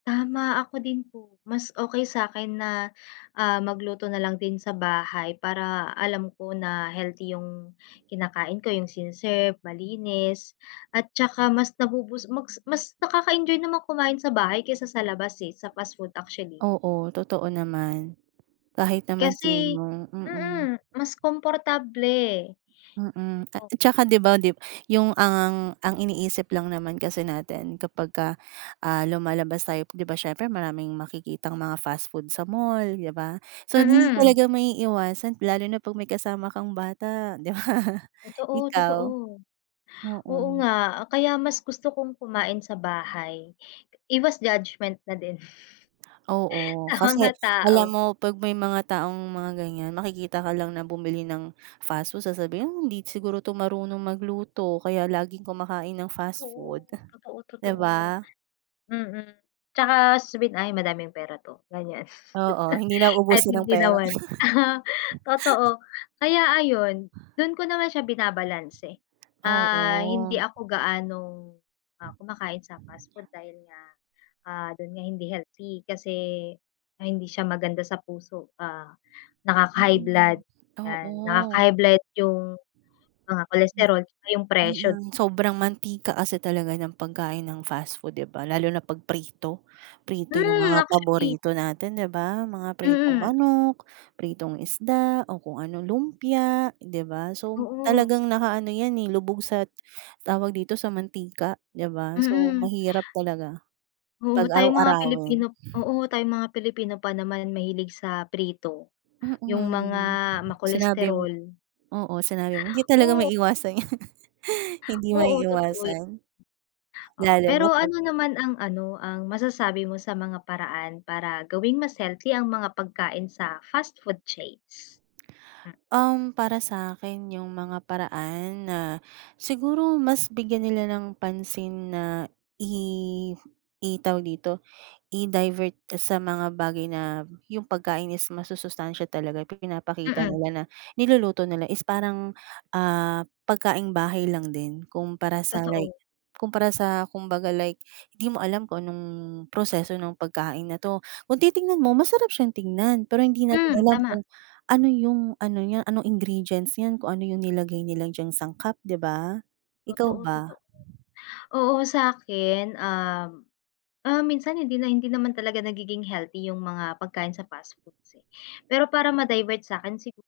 Tama, ako din po, mas okey sa akin na, ah, magluto na lang din sa bahay para alam ko na healthy yung kinakain ko, yung sine-serve, malinis, at tsaka mas nabo-boost, mas mas nakaka-enjoy naman kumain sa bahay kaysa sa labas, eh, sa fast food actually. Oo, totoo naman. Kahit naman Kasi, sino, mm. mm, mas komportable. Mm, ta tsaka 'di ba, dib yung ang, ang iniisip lang naman kasi natin kapag ka, ah, lumalabas tayo, 'di ba siyempre, maraming makikitang mga fast food sa mall, di ba, so, hindi Mm. talaga maiiwasan lalo na pag may kasama kang bata, di ba? Totoo, totoo, Ikaw? oo Mm. nga, kaya mas gusto kong kumain sa bahay, iwas judgment na din, Oo, sa kasi mga alam tao. mo pag may mga taong mga ganyan, makikita ka lang na bumili ng fast food sasabihin hindi siguro 'to marunong magluto kaya laging kumakain ng fast Oo, food, totoo, di totoo, ba? mm, tsaka swed ay, madaming pera 'to, ganyan. Oo, hindi na At uubusin ang hindi pera. naman, aha, totoo, kaya ayun, dun ko naman siya binabalanse. Ah, hindi Oo. ako gaanong, ah, kumakain sa fast food dahil nga, ah, dun nga hindi healthy kasi, ah, hindi siya maganda sa puso, ah, Mm nakaka-high nga, blood, yan, oo. nakaka-high blood yung mga cholesterol, tsaka yung presyo. Mm, sobrang mantika kasi talaga ng pagkain ng fast food, 'di ba, lalo na pag prito. Prito yung Hmm, mga actually. paborito natin, 'di ba? Mga pritong Mm. manok, pritong isda, o kung ano, lumpia 'di ba? So Oo. talagang nakaano ’yan, eh, lubog sa tawag dito, sa mantika, ’di ba? So, Mm. mahirap talaga Oo, pag tayong mga araw-arawin. Pilipino, oo, tayong mga Pilipino pa naman mahilig sa prito, yung mga Mm, sinabi mo, ma-cholesterol. oo, sinabi mo, hindi talaga Oh. maiiwasan ’yan. Hindi Oo, totoo yun. maiiwasan. Oo, Lalo pero na pag ano naman ang ano, ang masasabi mo sa mga paraan para gawing mas healthy ang mga pagkain sa fast food chains? Um, para sakin yung mga paraan na siguro mas bigyan nila ng pansin na i i tawag dito, i-divert sa mga bagay na yung pagkain is masusustansiya talaga, pinapakita Mm. nila na niluluto nila is parang, ah, pagkaing bahay lang din. Kumpara, sa Totoo. like, kumpara sa kumbaga, like di mo alam kung anong proseso ng pagkain na 'to, kung titingnan mo, masarap siyang tignan, pero hindi natin Hmm, alam tama. kung ano yung, ano niya, ano ingredients niyan, kung ano yung nilagay nila diyang sangkap, 'di ba, ikaw Totoo, totoo, ba? oo, sa akin, um, um, minsan hindi na, hindi naman talaga nagiging healthy yung mga pagkain sa fast foods, eh, pero para ma-divert sa akin siguro